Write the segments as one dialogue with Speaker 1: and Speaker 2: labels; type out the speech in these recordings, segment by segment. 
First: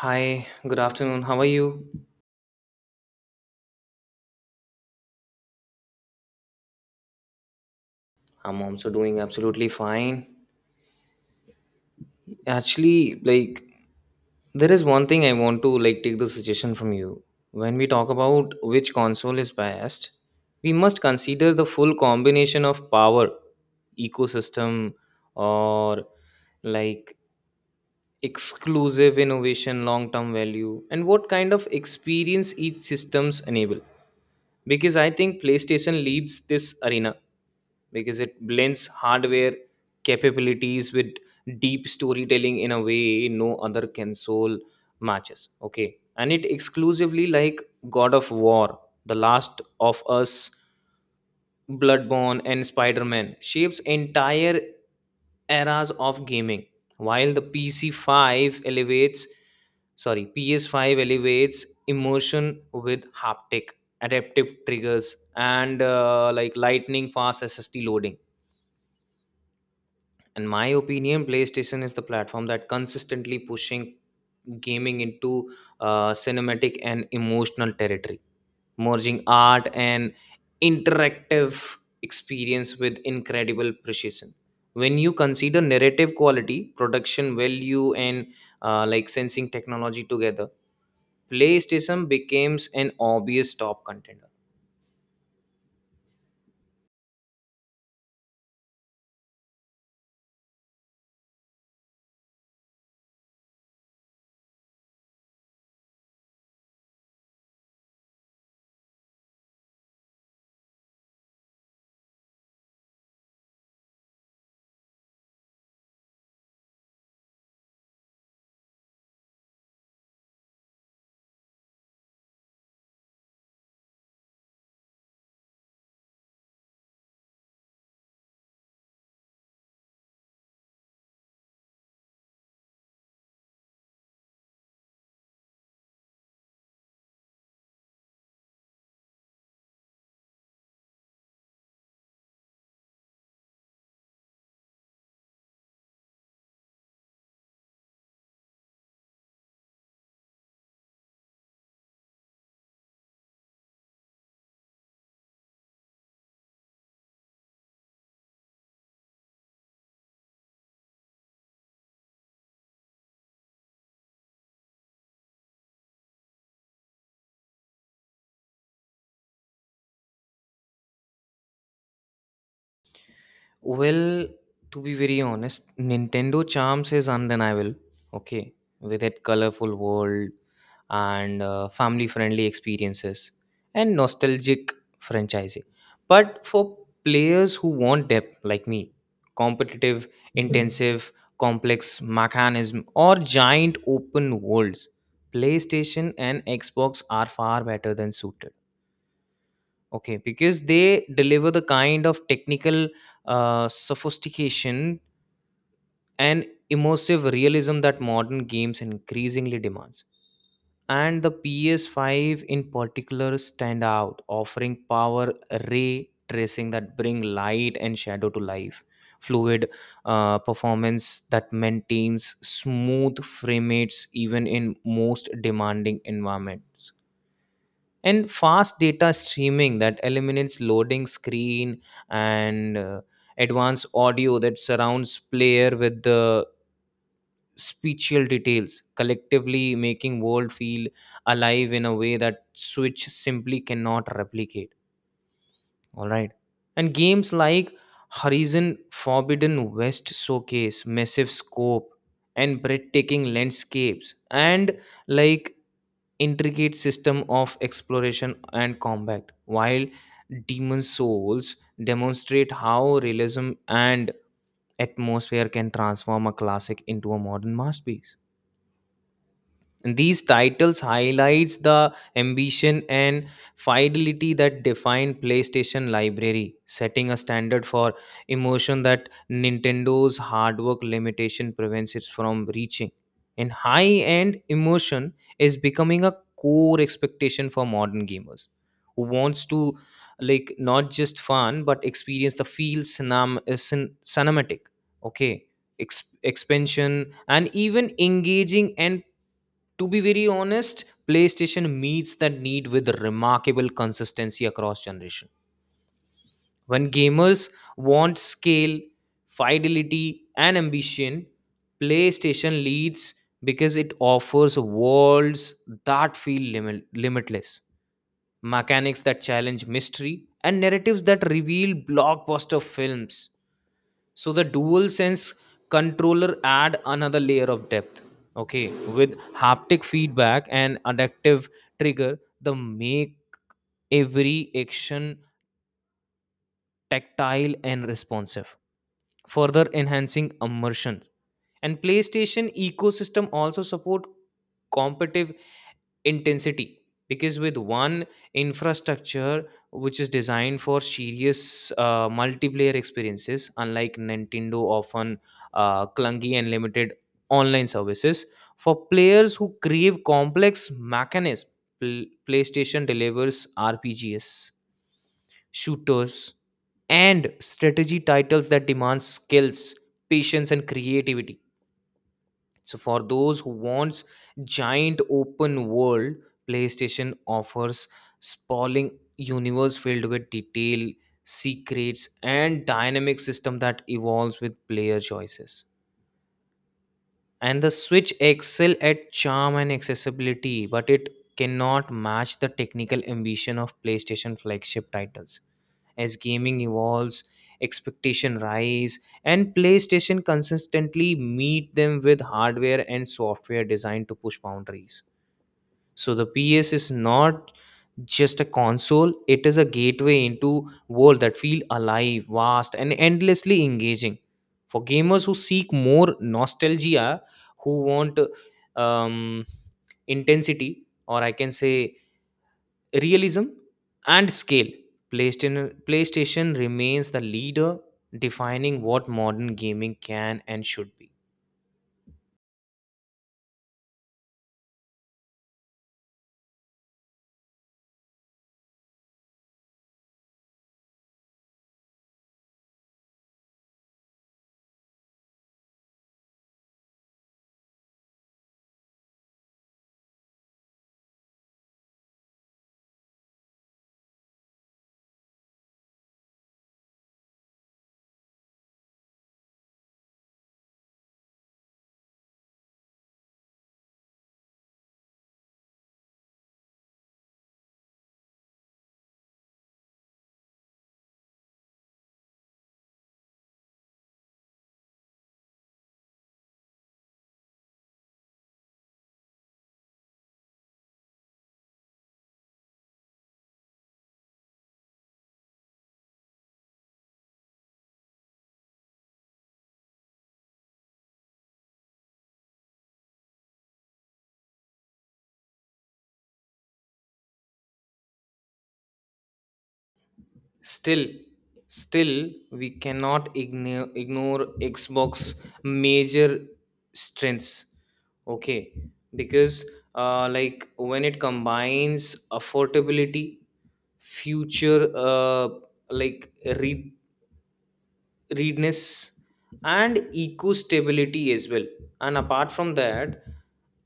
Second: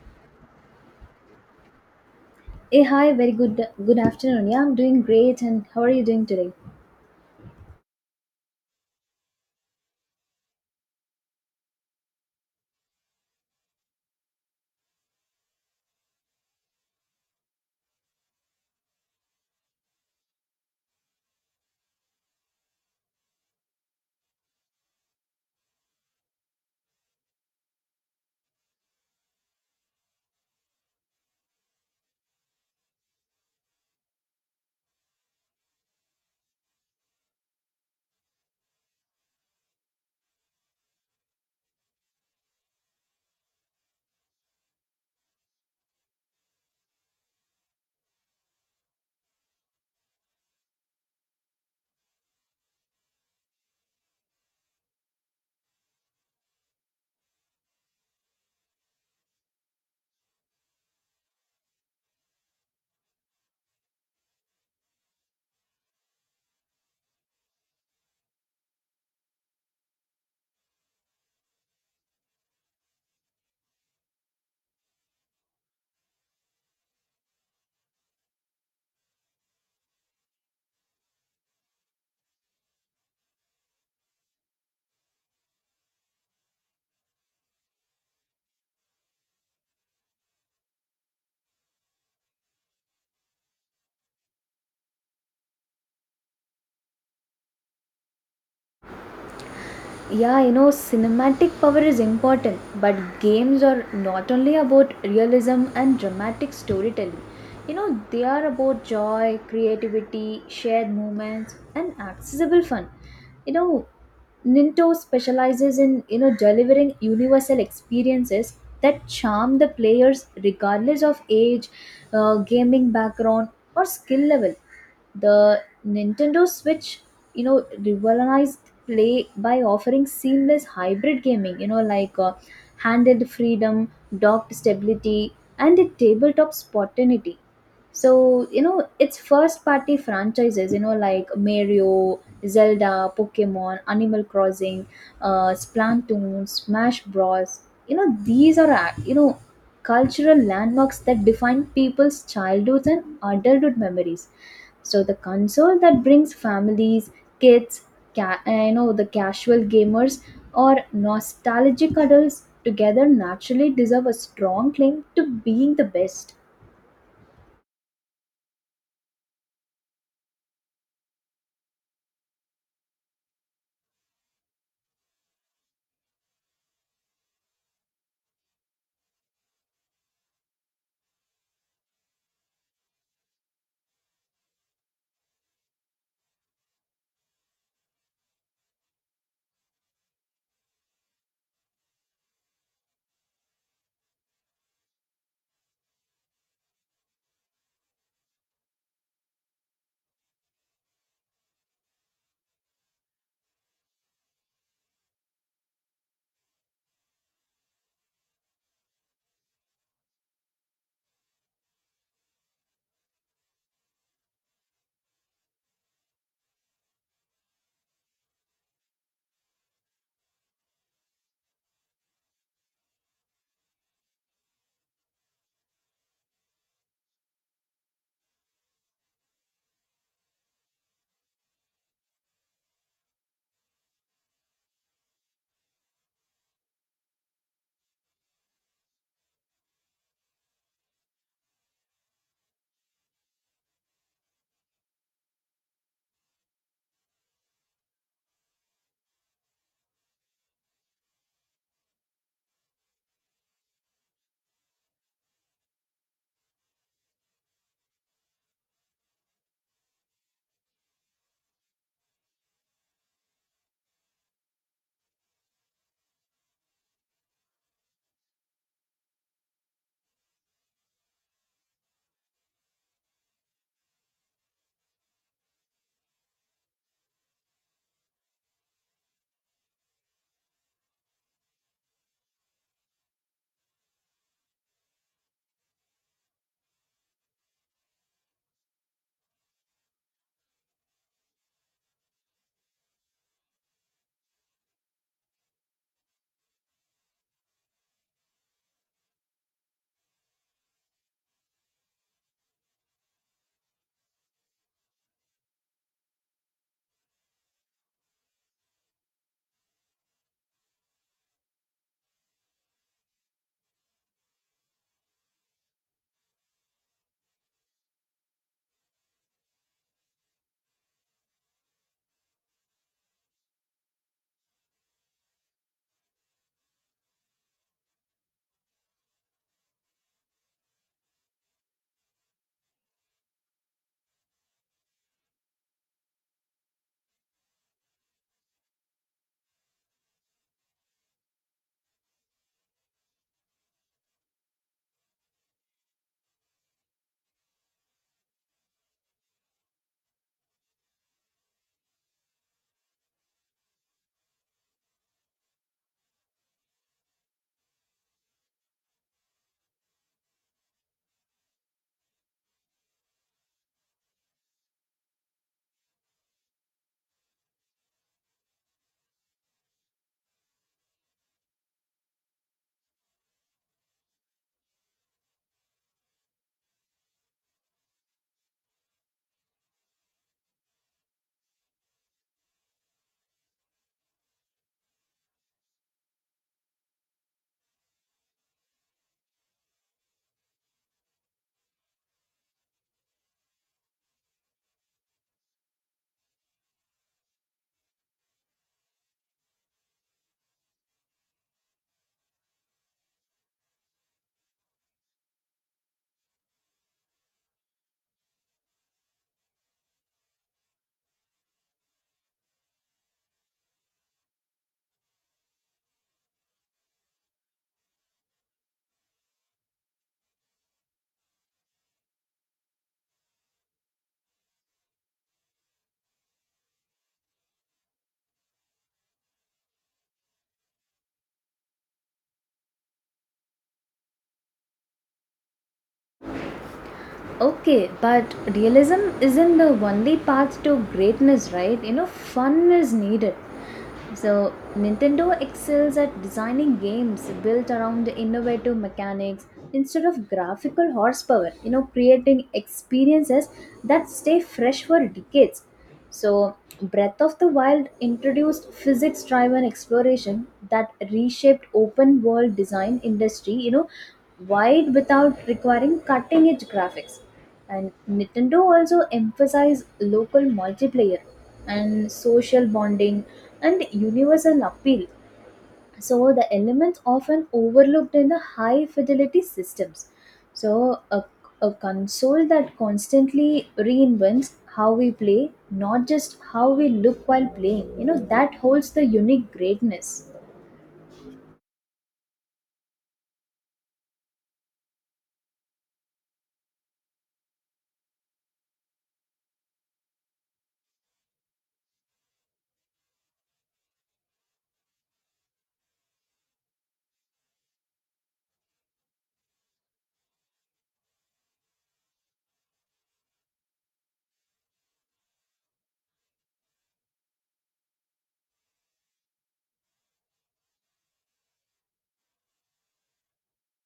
Speaker 1: Hi, good afternoon. How are you?
Speaker 2: Hey, hi, very good good afternoon. Yeah, I'm doing great and how are you doing today?
Speaker 1: I'm also doing absolutely fine. Actually, like there is one thing I want to take the suggestion from you. When we talk about which console is best, we must consider the full combination of power, ecosystem or like exclusive innovation, long-term value and what kind of experience each systems enable. Because I think PlayStation leads this arena because it blends hardware capabilities with deep storytelling in a way no other console matches. Okay, and it exclusively, like, God of War, The Last of Us, Bloodborne and Spider-Man shapes entire eras of gaming, while the pc5 elevates sorry ps5 elevates emotion with haptic adaptive triggers and like lightning fast SSD loading. In my opinion, playstation is the platform that consistently pushing gaming into cinematic and emotional territory, merging art and interactive experience with incredible precision. When you consider narrative quality, production value and like sensing technology together, playstation becomes an obvious top contender.
Speaker 2: Yeah, you know, cinematic power is important, but games are not only about realism and dramatic storytelling. You know, they are about joy, creativity, shared moments, and accessible fun. You know, Nintendo specializes in, you know, delivering universal experiences that charm the players regardless of age, gaming background, or skill level. The Nintendo Switch, you know, revolutionized play by offering seamless hybrid gaming, you know, like handheld freedom, docked stability, and a tabletop spontaneity. So, you know, it's first party franchises, you know, like Mario, Zelda, Pokemon, Animal Crossing, Splatoon, Smash Bros. You know, these are, you know, cultural landmarks that define people's childhoods and adulthood memories. So, the console that brings families, kids, you know, the casual gamers or nostalgic adults together naturally deserve a strong claim to being the best.
Speaker 1: Well, to be very honest, Nintendo charms is undeniable. Okay, with its colorful world and family-friendly experiences and nostalgic franchising. But for players who want depth, like me, competitive, intensive, complex mechanism, or giant open worlds, PlayStation and Xbox are far better than suited. Okay, because they deliver the kind of technical sophistication and immersive realism that modern games increasingly demands. And the PS5 in particular stand out, offering power, ray tracing that bring light and shadow to life, fluid performance that maintains smooth frame rates even in most demanding environments, and fast data streaming that eliminates loading screen, and advanced audio that surrounds player with the spatial details, collectively making world feel alive in a way that switch simply cannot replicate. All right, and games like Horizon Forbidden West showcase massive scope and breathtaking landscapes and, like, intricate system of exploration and combat, while Demon Souls demonstrate how realism and atmosphere can transform a classic into a modern masterpiece. And these titles highlights the ambition and fidelity that define PlayStation library, setting a standard for emotion that Nintendo's hard work limitation prevents it from reaching. And high-end emotion is becoming a core expectation for modern gamers who wants to, like, not just fun but experience the feel cinema, cinematic. Okay, expansion and even engaging. And to be very honest, playstation meets that need with remarkable consistency across generation. When gamers want scale, fidelity and ambition, playstation leads, because it offers worlds that feel limitless, mechanics that challenge mystery, and narratives that reveal blockbuster films. So the dual sense controller add another layer of depth. Okay, with haptic feedback and adaptive trigger, the make every action tactile and responsive, further enhancing immersion. And PlayStation ecosystem also support competitive intensity, because with one infrastructure which is designed for serious multiplayer experiences, unlike nintendo often clunky and limited online services. For players who crave complex mechanisms, playstation delivers rpgs, shooters and strategy titles that demand skills, patience and creativity. So for those who wants giant open world, PlayStation offers sprawling universe filled with detail, secrets, and dynamic system that evolves with player choices. And the switch excel at charm and accessibility, but it cannot match the technical ambition of playstation flagship titles. As gaming evolves, expectation rise, and playstation consistently meet them with hardware and software designed to push boundaries. So the ps is not just a console, it is a gateway into world that feel alive, vast and endlessly engaging. For gamers who seek more nostalgia, who want um, intensity, or I can say realism and scale, playstation remains the leader, defining what modern gaming can and should be.
Speaker 2: Okay, but realism isn't the only path to greatness, right? You know, fun is needed. So, Nintendo excels at designing games built around innovative mechanics instead of graphical horsepower, you know, creating experiences that stay fresh for decades. So, Breath of the Wild introduced physics driven exploration that reshaped open world design industry, you know, wide without requiring cutting edge graphics. And Nintendo also emphasized local multiplayer and social bonding and universal appeal. So the elements often overlooked in the high fidelity systems. So a console that constantly reinvents how we play, not just how we look while playing. You know that holds the unique greatness.
Speaker 1: Still still we cannot ignore xbox major strengths. Okay, because like, when it combines affordability, future like read readiness and eco stability as well. And apart from that,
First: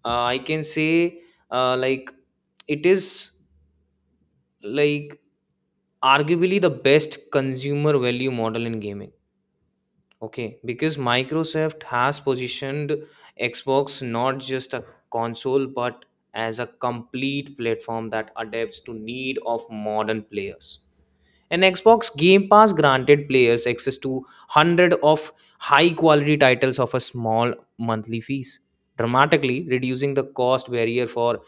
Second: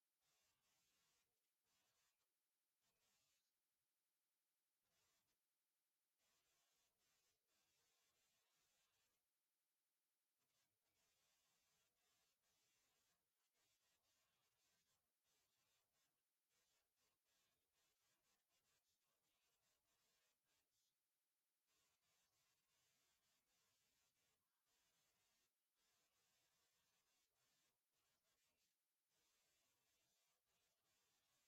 Speaker 1: I can say, like, it is, like, arguably the best consumer value model in gaming. Okay, because microsoft has positioned xbox not just a console but as a complete platform that adapts to need of modern players. And xbox game pass granted players access to 100 of high quality titles of a small monthly fees, dramatically reducing the cost barrier for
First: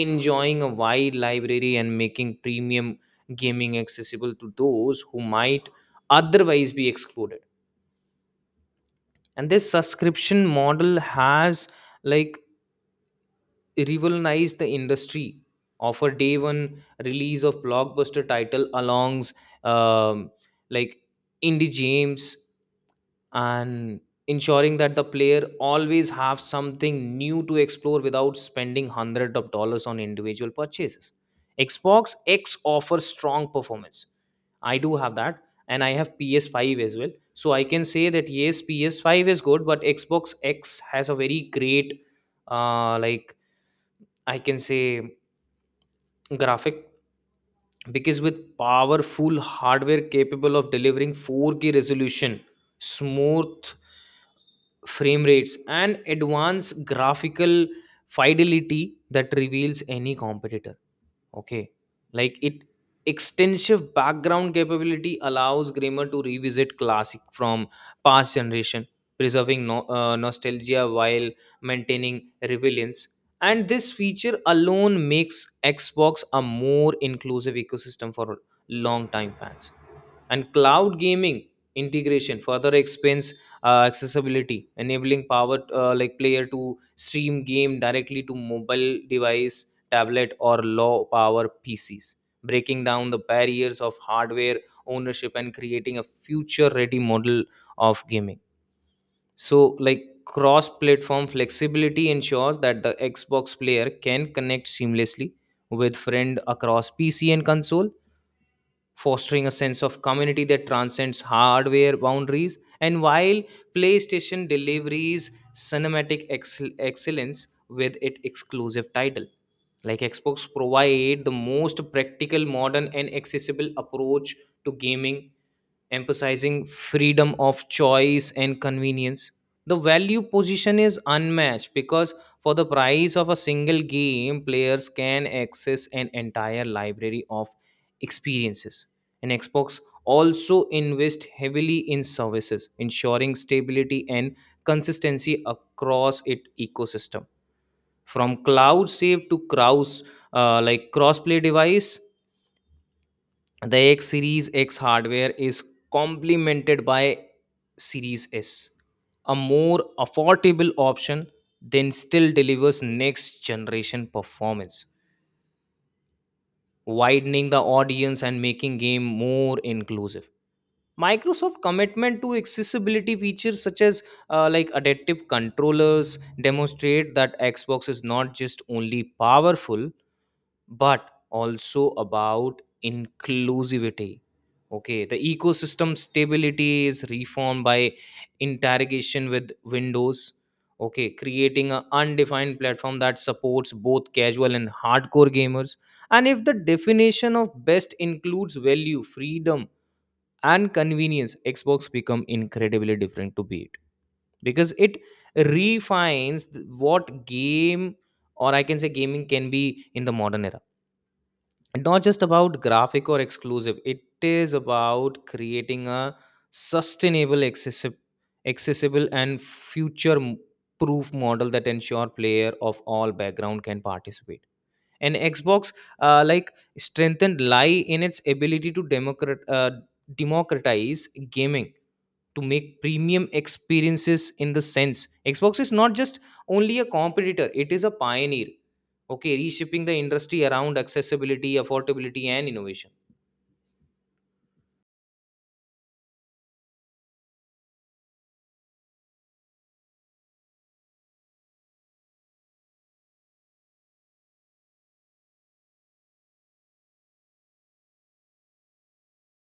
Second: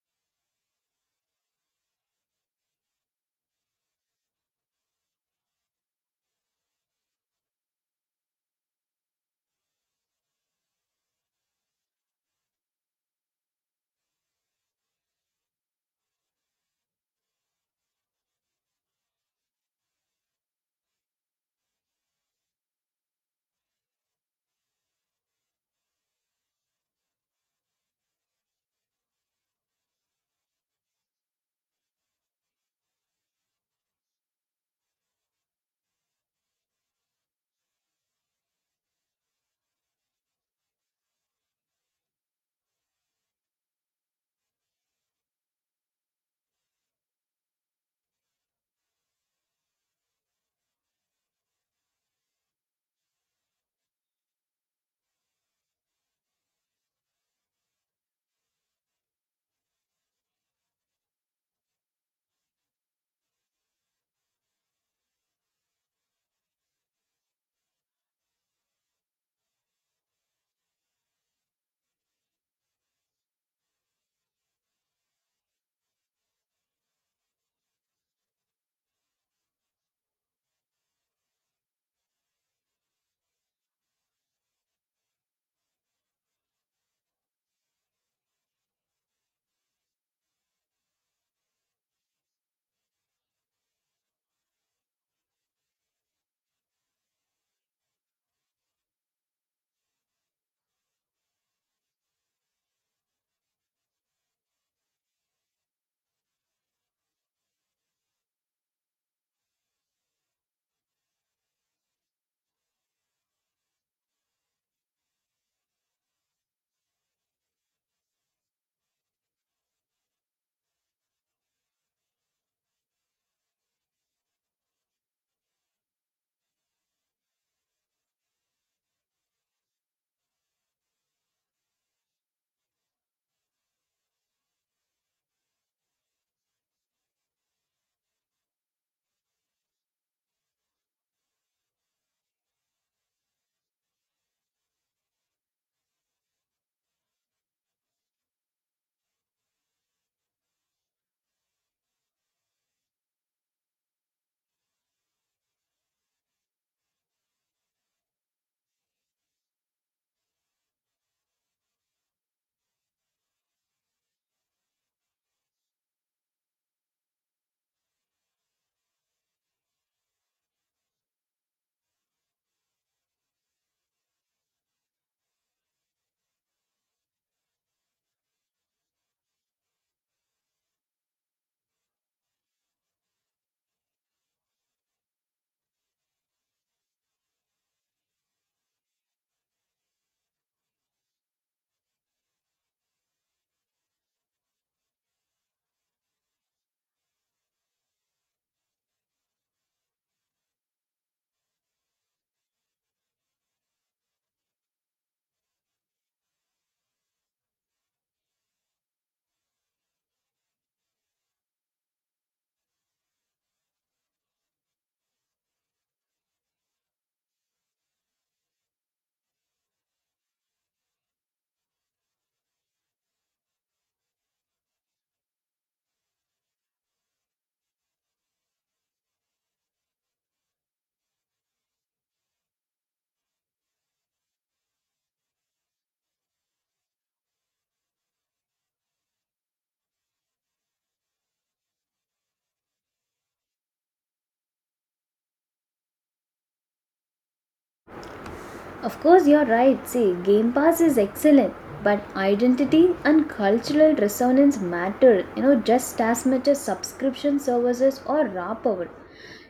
Speaker 1: enjoying a wide library and making premium gaming accessible to those who might otherwise be excluded. And this subscription model has, like, revolutionized the industry, offer day one release of blockbuster title alongs um, like indie games, and ensuring that the player always have something new to explore without spending hundreds of dollars on individual purchases. Xbox x offers strong performance, I do have that, and I have ps5 as well, so I can say that yes, ps5 is good, but xbox x has a very great like, I can say, graphic, because with powerful hardware capable of delivering 4K resolution, smooth frame rates and advanced graphical fidelity that reveals any competitor. Okay. Like, it extensive background capability allows grammar to revisit classic from past generation, preserving no, nostalgia while maintaining relevance. And this feature alone makes Xbox a more inclusive ecosystem for long-time fans. And cloud gaming integration further expands accessibility, enabling power like player to stream game directly to mobile device, tablet or low power PCs, breaking down the barriers of hardware ownership and creating a future ready model of gaming. So, like, cross platform flexibility ensures that the Xbox player can connect seamlessly with friend across PC and console, fostering a sense of community that transcends hardware boundaries. And while PlayStation delivers cinematic excellence with its exclusive title, like Xbox provide the most practical, modern, and accessible approach to gaming, emphasizing freedom of choice and convenience. The value position is unmatched because for the price of a single game, players can access an entire library of experiences. And Xbox also invest heavily in services, ensuring stability and consistency across its ecosystem from cloud save to cross like crossplay device. The x series x hardware is complemented by series s, a more affordable option then still delivers next generation performance, widening the audience and making game more inclusive. Microsoft commitment to accessibility features such as like adaptive controllers demonstrate that xbox is not just only powerful but also about inclusivity. Okay, the ecosystem stability is reformed by interrogation with windows. Okay, creating an undefined platform that supports both casual and hardcore gamers. And if the definition of best includes value, freedom and convenience, xbox become incredibly different to beat, because it refines what game, or I can say gaming can be in the modern era. Not just about graphic or exclusive, it is about creating a sustainable, accessible and future proof model that ensure player of all background can participate. And xbox like strengthened lie in its ability to democratize gaming, to make premium experiences. In the sense, xbox is not just only a competitor, it is a pioneer. Okay, reshaping the industry around accessibility, affordability and innovation.
Speaker 2: Of course, you're right. See, Game Pass is excellent, but identity and cultural resonance matter, you know, just as much as subscription services or raw power.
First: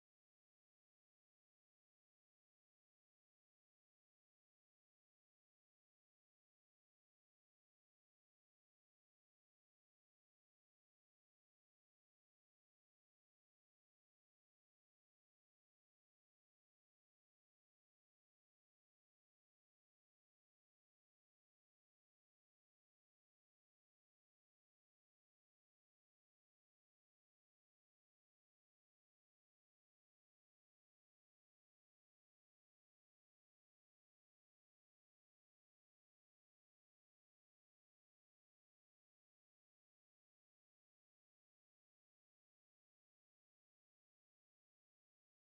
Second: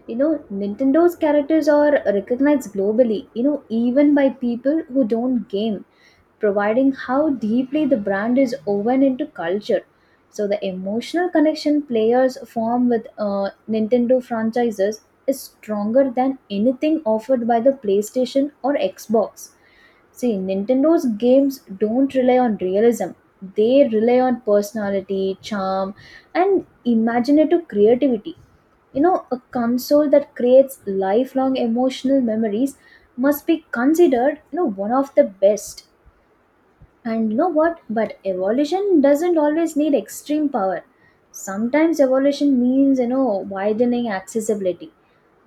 Speaker 2: You know, Nintendo's characters are recognized globally, you know, even by people who don't game, providing how deeply the brand is woven into culture. So, the emotional connection players form with Nintendo franchises is stronger than anything offered by the PlayStation or Xbox. See, Nintendo's games don't rely on realism. They rely on personality, charm, and imaginative creativity. You know, a console that creates lifelong emotional memories must be considered, you know, one of the best. And you know what? But evolution doesn't always need extreme power. Sometimes evolution means, you know, widening accessibility.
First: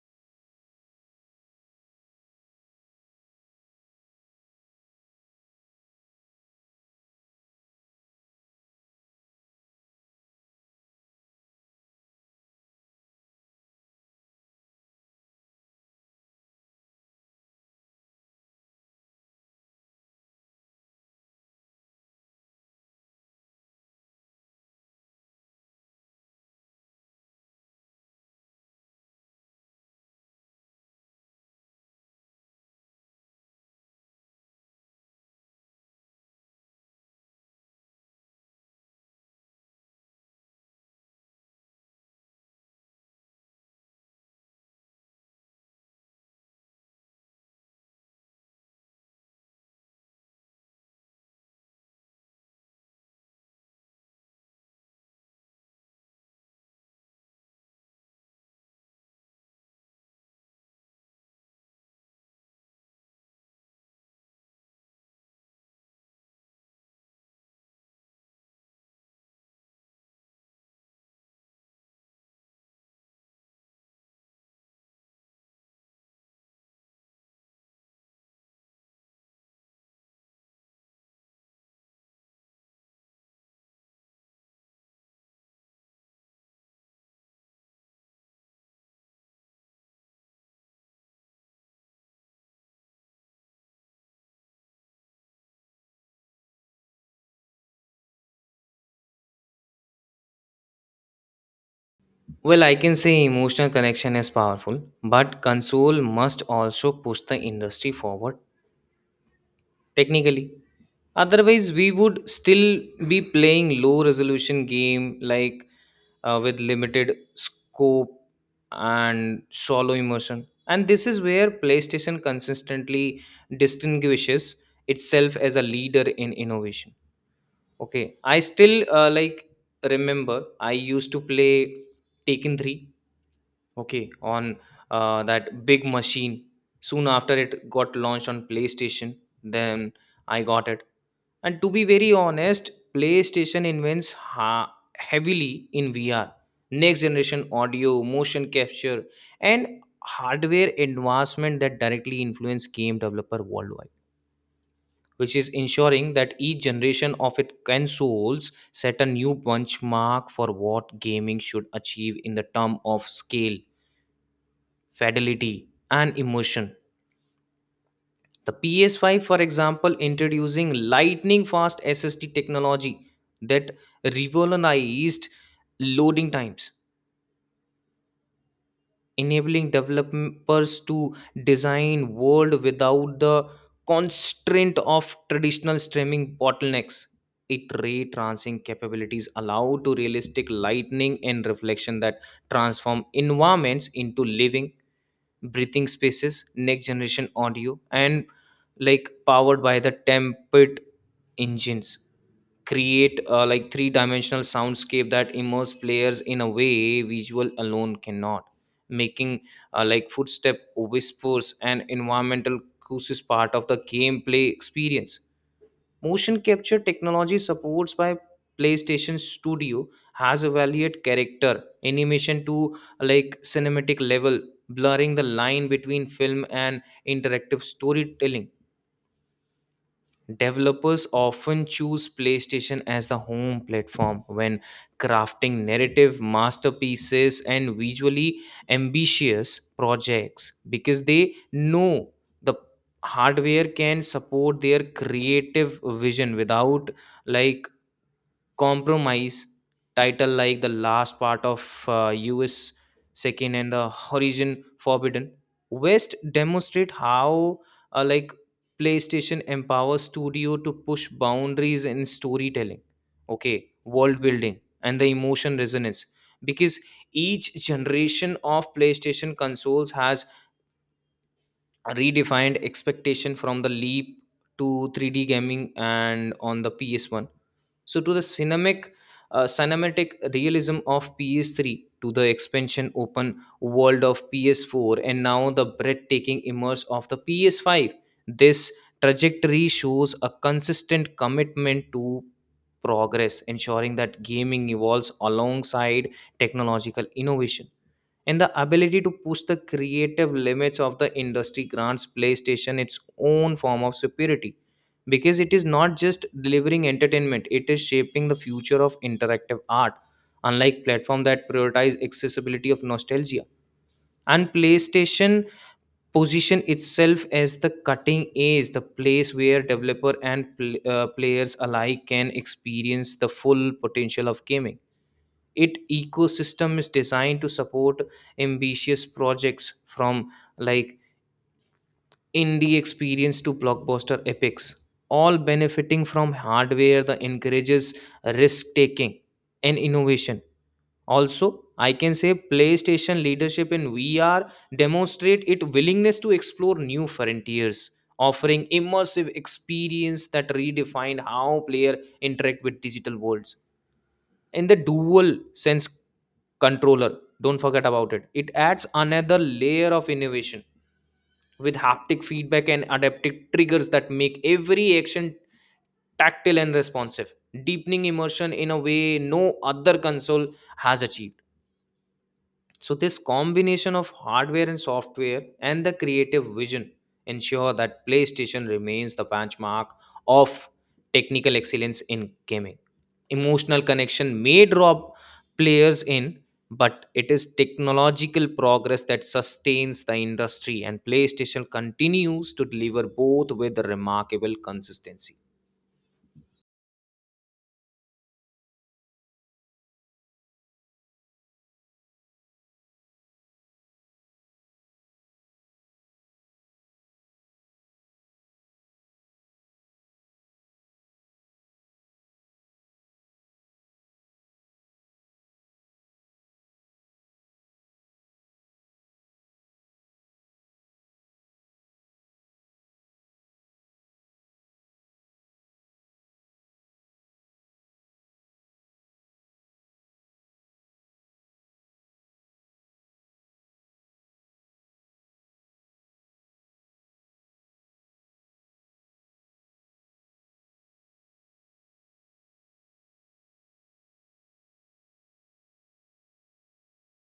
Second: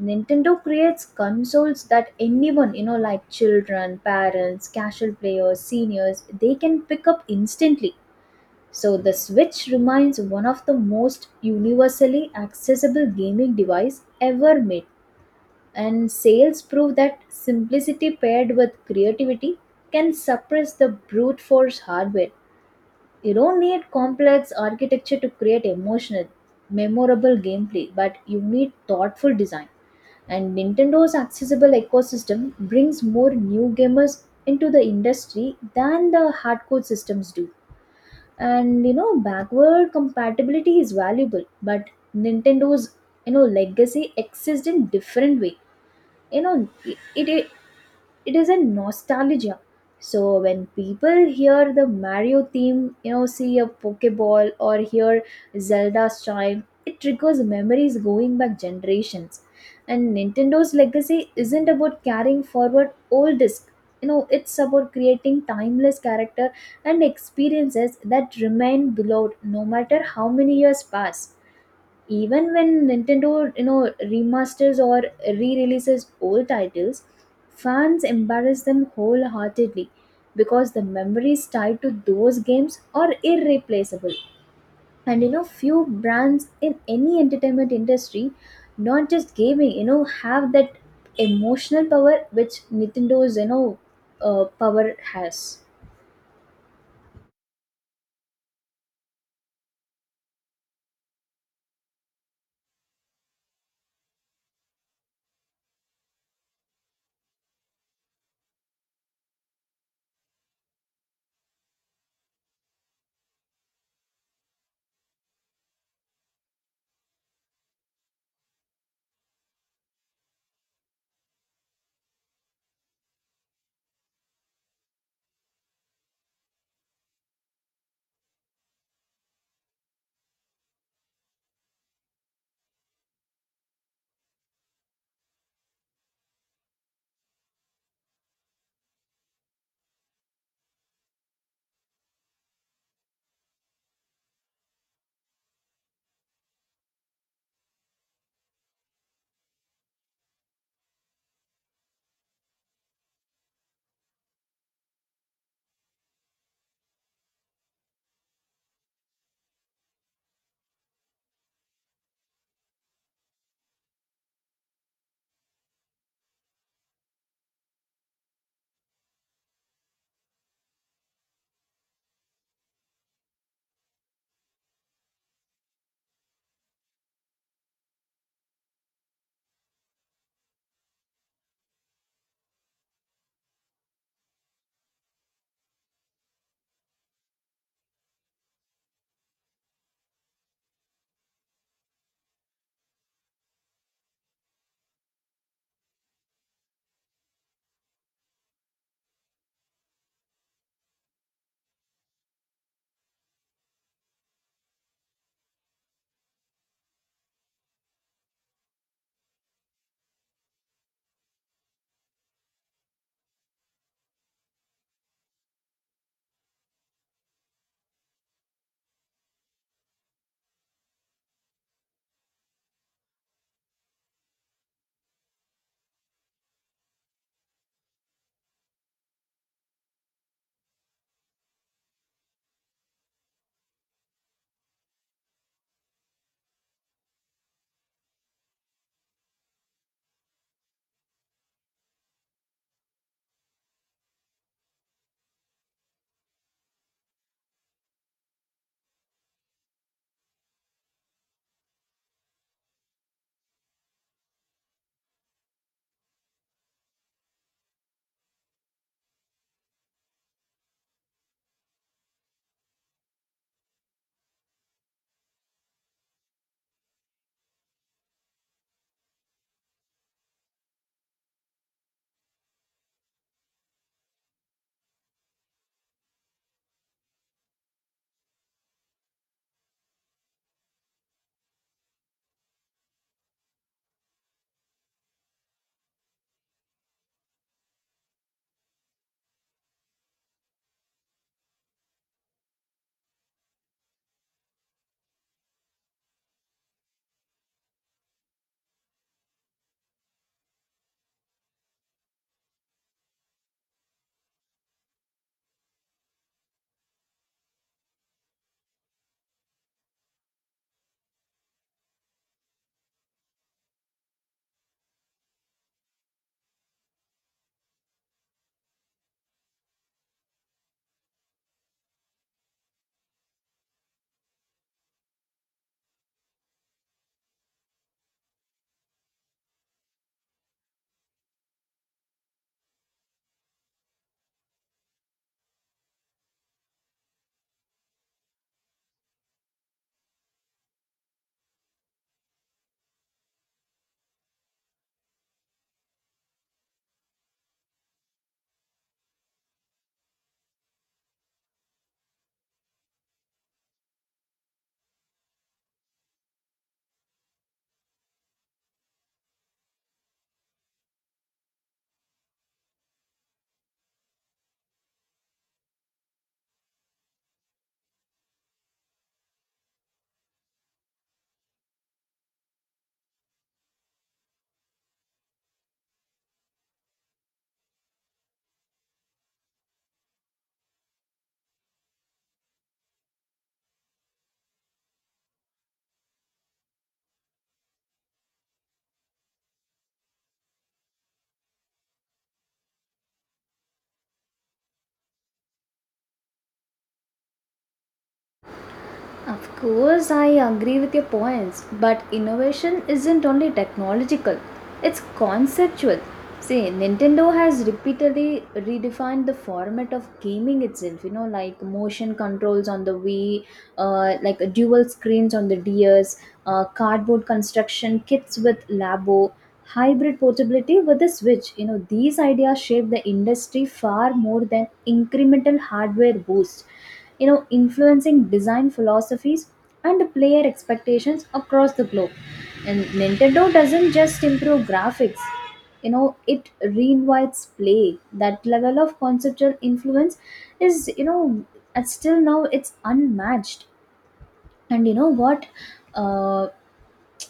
Speaker 2: Nintendo creates consoles that anyone, you know, like children, parents, casual players, seniors, they can pick up instantly. So the Switch remains one of the most universally accessible gaming device ever made. And sales prove that simplicity paired with creativity can suppress the brute force hardware. You don't need complex architecture to create emotional, memorable gameplay, but you need thoughtful design. And Nintendo's accessible ecosystem brings more new gamers into the industry than the hardcore systems do. And you know, backward compatibility is valuable, but Nintendo's, you know, legacy exists in different way. You know, it it is a nostalgia. So when people hear the Mario theme, you know, see a pokeball or hear Zelda's chime, it triggers memories going back generations. And Nintendo's legacy isn't about carrying forward old disc, you know, it's about creating timeless character and experiences that remain beloved no matter how many years pass. Even when Nintendo, you know, remasters or re-releases old titles, fans embrace them wholeheartedly because the memories tied to those games are irreplaceable. And you know, few brands in any entertainment industry, not just gaming, you know, have that emotional power which Nintendo's, power has.
Speaker 1: Well, I can say emotional connection is powerful, but console must also push the industry forward technically, otherwise we would still be playing low resolution game like, with limited scope and shallow immersion. And this is where playstation consistently distinguishes itself as a leader in innovation. Okay, I still, like, remember I used to play taken 3, okay, on that big machine, soon after it got launched on playstation, then I got it. And to be very honest, PlayStation heavily in VR, next generation audio, motion capture, and hardware advancement that directly influence game developer worldwide, which is ensuring that each generation of its consoles set a new benchmark for what gaming should achieve in the term of scale, fidelity, and emotion. The PS5, for example, introducing lightning fast SSD technology that revolutionized loading times, enabling developers to design world without the constraint of traditional streaming bottlenecks. It ray tracing capabilities allow to realistic lightning and reflection that transform environments into living, breathing spaces. Next generation audio and, like, powered by the tempered engines create like three dimensional soundscape that immerse players in a way visual alone cannot, making like footstep, whispers and environmental cues part of the gameplay experience. Motion capture technology supports by PlayStation Studio has evaluated character animation to, like, cinematic level, blurring the line between film and interactive storytelling. Developers often choose PlayStation as the home platform when crafting narrative masterpieces and visually ambitious projects because they know the hardware can support their creative vision without, like, compromise. Title like the last part of us second and the Horizon Forbidden West demonstrate how like playstation empowers studio to push boundaries in storytelling. Okay, world building and the emotion resonance, because each generation of playstation consoles has redefined expectation from the leap to 3D gaming and on the PS1. So to the cinematic realism of PS3, to the expansion open world of PS4, and now the breathtaking immerse of the PS5. This trajectory shows a consistent commitment to progress, ensuring that gaming evolves alongside technological innovation, and the ability to push the creative limits of the industry grants PlayStation its own form of superiority, because it is not just delivering entertainment, it is shaping the future of interactive art, unlike platform that prioritize accessibility of nostalgia. And PlayStation position itself as the cutting edge, the place where developer and players alike can experience the full potential of gaming. It ecosystem is designed to support ambitious projects from like indie experience to blockbuster epics, all benefiting from hardware that encourages risk taking and innovation. Also, I can say PlayStation leadership in VR demonstrate its willingness to explore new frontiers, offering immersive experience that redefine how player interact with digital worlds. In the dual sense controller, don't forget about it, it adds another layer of innovation with haptic feedback and adaptive triggers that make every action tactile and responsive, deepening immersion in a way no other console has achieved. So this combination of hardware and software and the creative vision ensure that PlayStation remains the benchmark of technical excellence in gaming. Emotional connection may draw players in, but it is technological progress that sustains the industry, and PlayStation continues to deliver both with remarkable consistency.
Speaker 2: Of course, I agree with your points, but innovation isn't only technological, it's conceptual. See, Nintendo has repeatedly redefined the format of gaming itself, you know, like motion controls on the Wii, like dual screens on the DS, cardboard construction kits with Labo, hybrid portability with the Switch. You know, these ideas shape the industry far more than incremental hardware boosts, you know, influencing design philosophies and player expectations across the globe. And Nintendo doesn't just improve graphics, you know, it reinvites play. That level of conceptual influence is, you know, and still now it's unmatched. And you know what, uh,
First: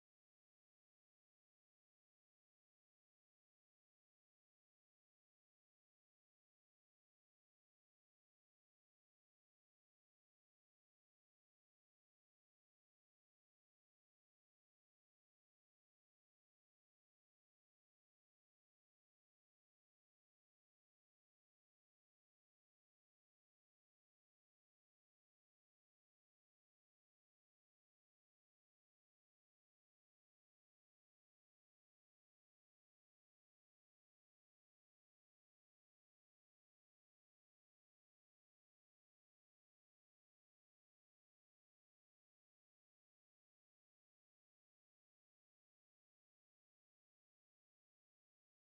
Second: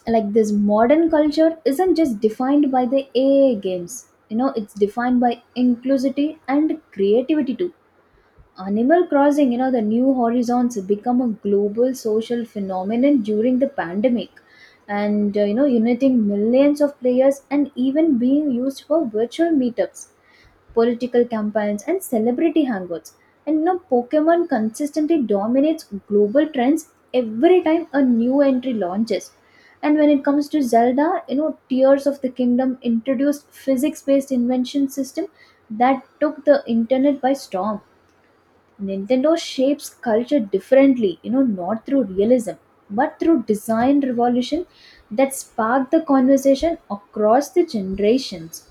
Speaker 2: like this modern culture isn't just defined by the AA games. You know, it's defined by inclusivity and creativity too. Animal Crossing, you know, the New Horizons become a global social phenomenon during the pandemic and, you know, uniting millions of players and even being used for virtual meetups, political campaigns, and celebrity hangouts. And, you know, Pokemon consistently dominates global trends every time a new entry launches. And when it comes to Zelda, you know, Tears of the Kingdom introduced physics based invention system that took the internet by storm. Nintendo shapes culture differently, you know, not through realism, but through design revolution that sparked the conversation across the generations.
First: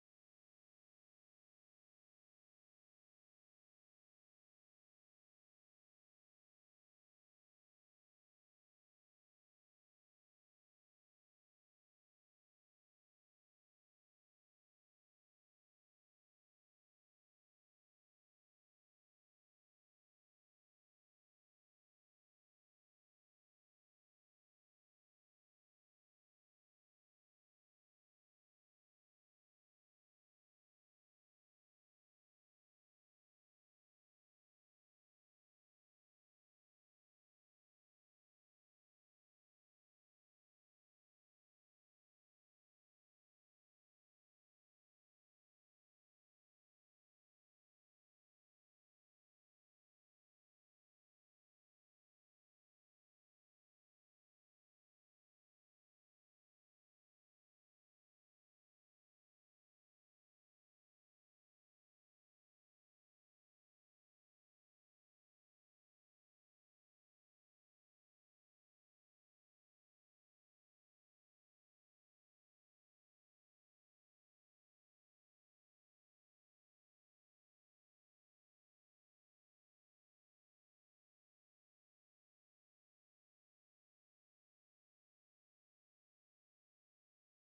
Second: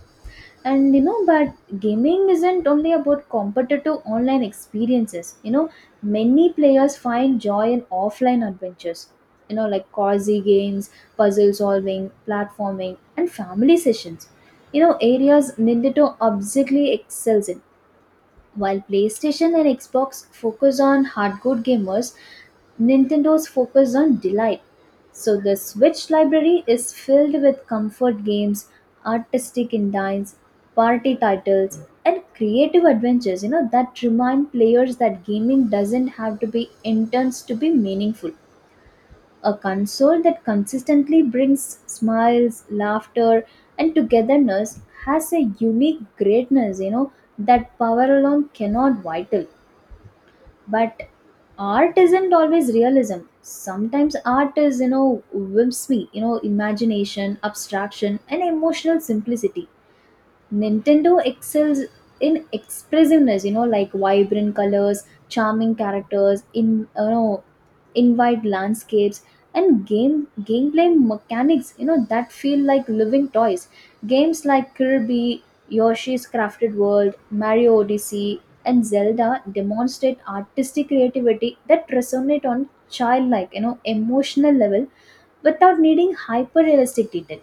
Speaker 2: And you know, but gaming isn't only about competitive online experiences. You know, many players find joy in offline adventures. You know, like cozy games, puzzle solving, platforming, and family sessions. You know, areas Nintendo obviously excels in. While PlayStation and Xbox focus on hardcore gamers, Nintendo's focus on delight. So the Switch library is filled with comfort games, artistic indies, party titles, and creative adventures, you know, that remind players that gaming doesn't have to be intense to be meaningful. A console that consistently brings smiles, laughter, and togetherness has a unique greatness, you know, that power alone cannot vital. But art isn't always realism. Sometimes art is, you know, whimsy, you know, imagination, abstraction, and emotional simplicity. Nintendo excels in expressiveness, you know, like vibrant colors, charming characters, in you know, invite landscapes and gameplay mechanics, you know, that feel like living toys. Games like Kirby, Yoshi's Crafted World, Mario Odyssey, and Zelda demonstrate artistic creativity that resonate on childlike, you know, emotional level without needing hyper realistic detail.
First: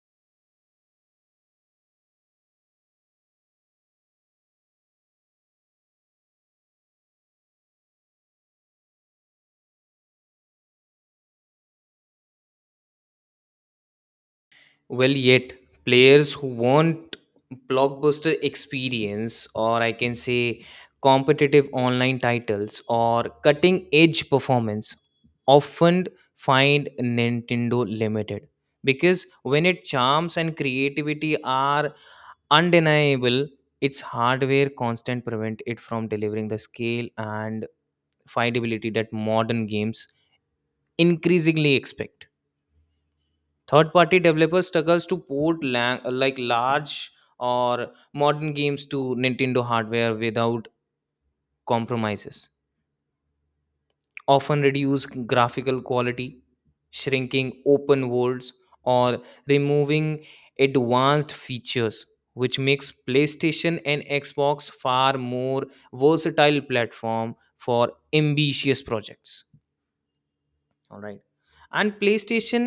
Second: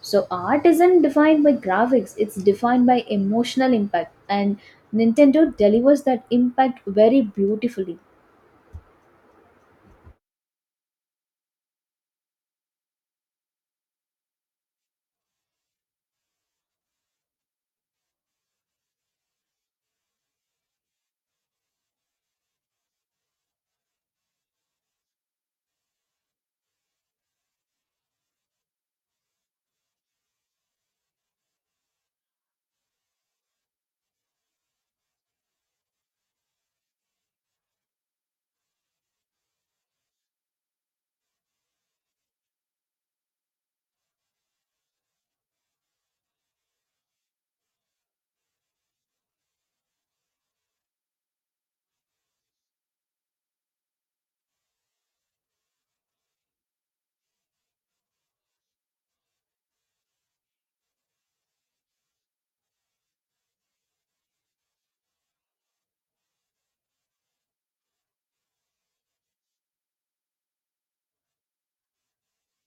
Speaker 2: So art isn't defined by graphics, it's defined by emotional impact, and Nintendo delivers that impact very beautifully.
Speaker 1: Well, yet players who want blockbuster experience, or I can say competitive online titles or cutting edge performance, often find Nintendo limited, because when its charms and creativity are undeniable, its hardware constant prevent it from delivering the scale and findability that modern games increasingly expect. Third party developer struggles to port large or modern games to Nintendo hardware without compromises, often reduce graphical quality, shrinking open worlds, or removing advanced features, which makes PlayStation and Xbox far more versatile platform for ambitious projects. All right, and PlayStation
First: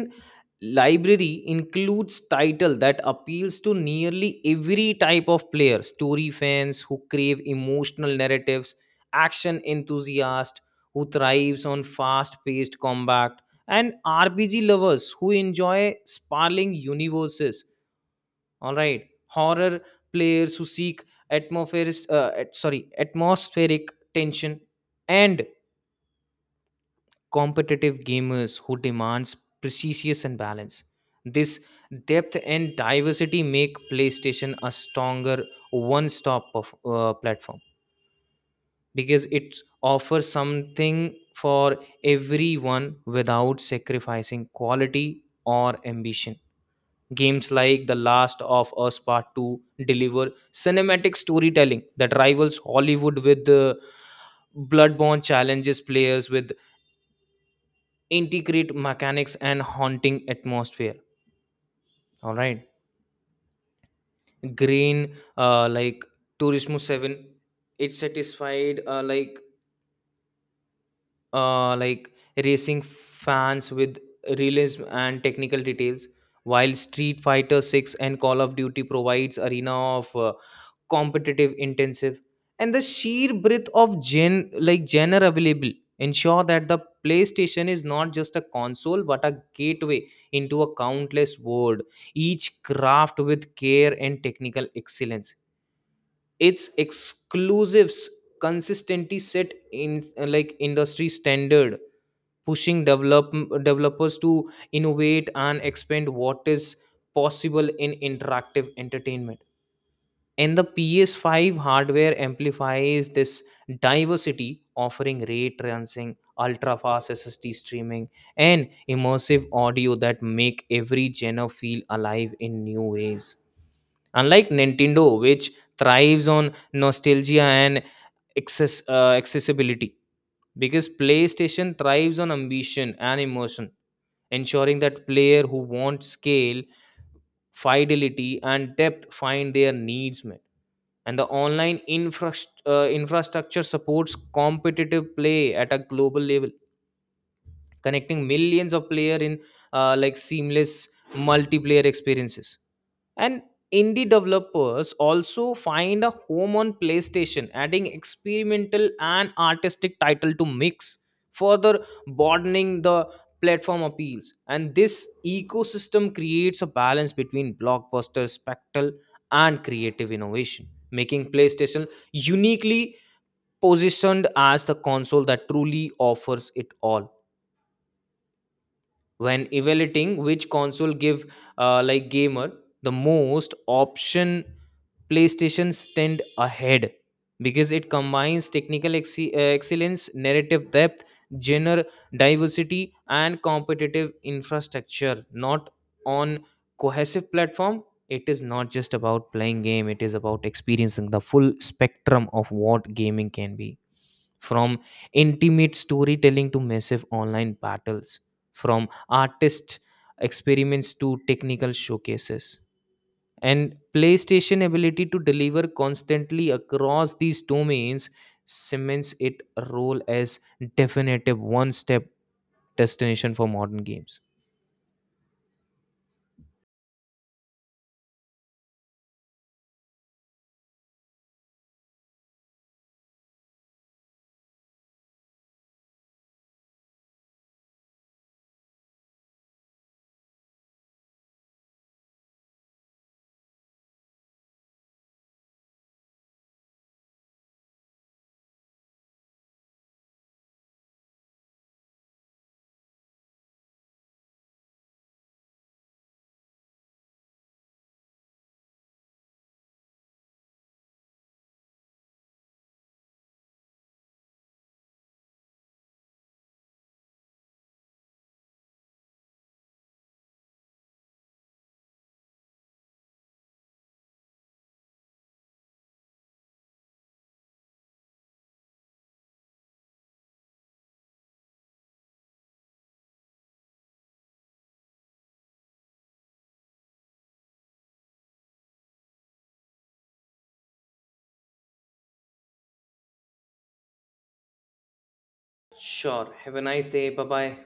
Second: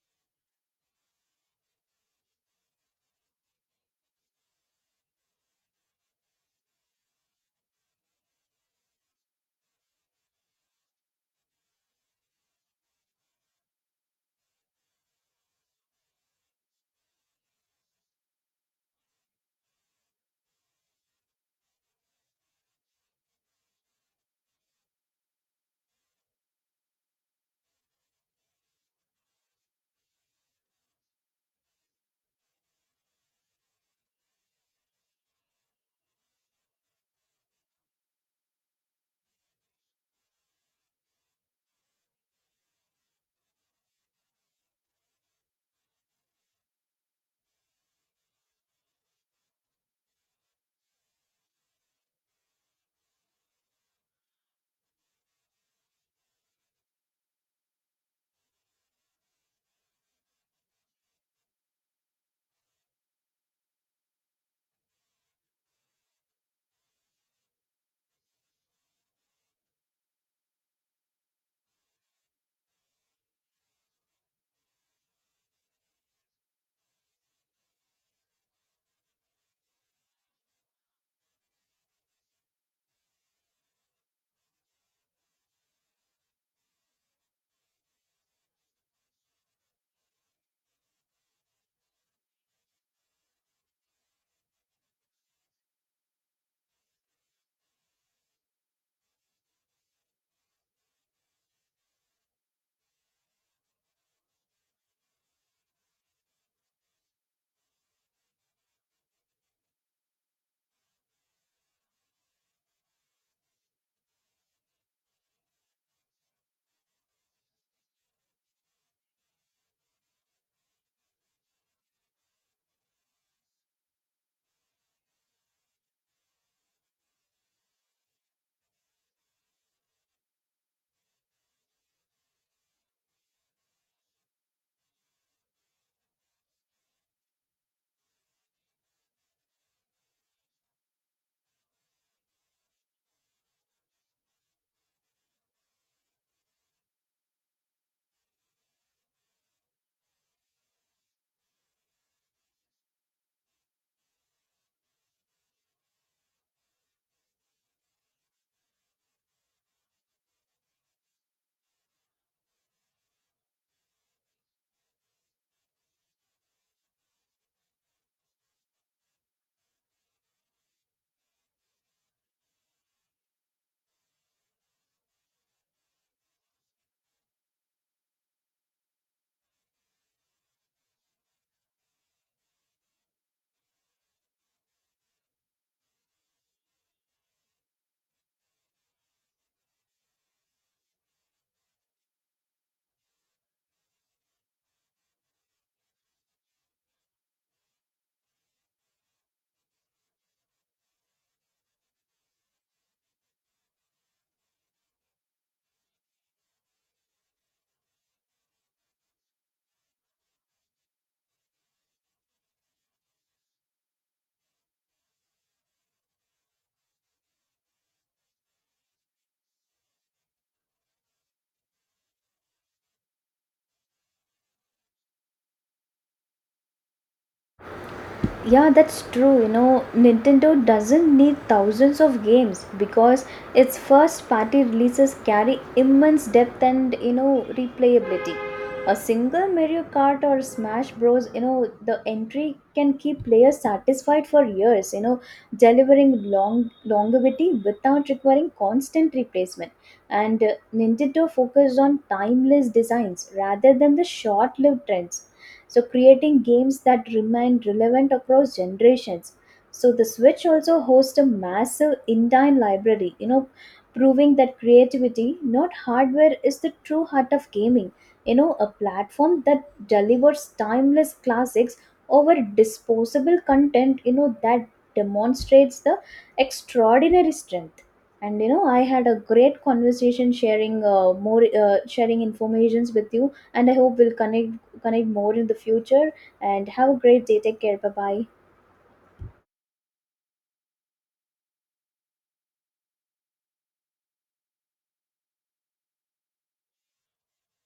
Speaker 1: library includes title that appeals to nearly every type of player: story fans who crave emotional narratives, action enthusiasts who thrives on fast paced combat, and RPG lovers who enjoy sprawling universes, all right, horror players who seek atmospheric at- sorry atmospheric tension, and competitive gamers who demands precision and balance. This depth and diversity make PlayStation a stronger platform, because it offers something for everyone without sacrificing quality or ambition. Games like The Last of Us Part 2 deliver cinematic storytelling that rivals Hollywood, with the Bloodborne challenges players with integrate mechanics and haunting atmosphere. All right, green uh, like Turismo 7, it satisfied uh, like racing fans with realism and technical details, while Street Fighter 6 and Call of Duty provides arena of competitive intensive. And the sheer breadth of genre available ensure that the PlayStation is not just a console but a gateway into a countless world, each craft with care and technical excellence. Its exclusives consistently set in industry standard, pushing developers to innovate and expand what is possible in interactive entertainment. And the PS5 hardware amplifies this diversity, offering ray tracing, ultra fast SSD streaming, and immersive audio that make every genre feel alive in new ways. Unlike Nintendo, which thrives on nostalgia and accessibility, because PlayStation thrives on ambition and emotion, ensuring that player who want scale, fidelity, and depth find their needs met. And the online infrastructure supports competitive play at a global level, connecting millions of players in seamless multiplayer experiences. And indie developers also find a home on PlayStation, adding experimental and artistic title to mix, further broadening the platform appeals. And this ecosystem creates a balance between blockbuster spectacle and creative innovation, making PlayStation uniquely positioned as the console that truly offers it all. When evaluating which console give gamer the most option, PlayStation stand ahead because it combines excellence, narrative depth, genre diversity, and competitive infrastructure, not on cohesive platform. It is not just about playing game, it is about experiencing the full spectrum of what gaming can be, from intimate storytelling to massive online battles, from artist experiments to technical showcases. And PlayStation ability to deliver constantly across these domains cements it a role as definitive one-step destination for modern games.
Speaker 2: Yeah, that's true. You know, Nintendo doesn't need thousands of games because its first party releases carry immense depth and, you know, replayability. A single Mario Kart or Smash Bros, you know, the entry can keep players satisfied for years, you know, delivering long longevity without requiring constant replacement. And Nintendo focused on timeless designs rather than the short-lived trends, so creating games that remain relevant across generations. So the Switch also hosts a massive in-dine library, you know, proving that creativity not hardware is the true heart of gaming. You know, a platform that delivers timeless classics over disposable content, you know, that demonstrates the extraordinary strength. And you know, I had a great conversation sharing informations with you, and I hope we'll connect more in the future. And have a great day, take care, bye bye.
Speaker 1: Sure. Have a nice day. Bye-bye.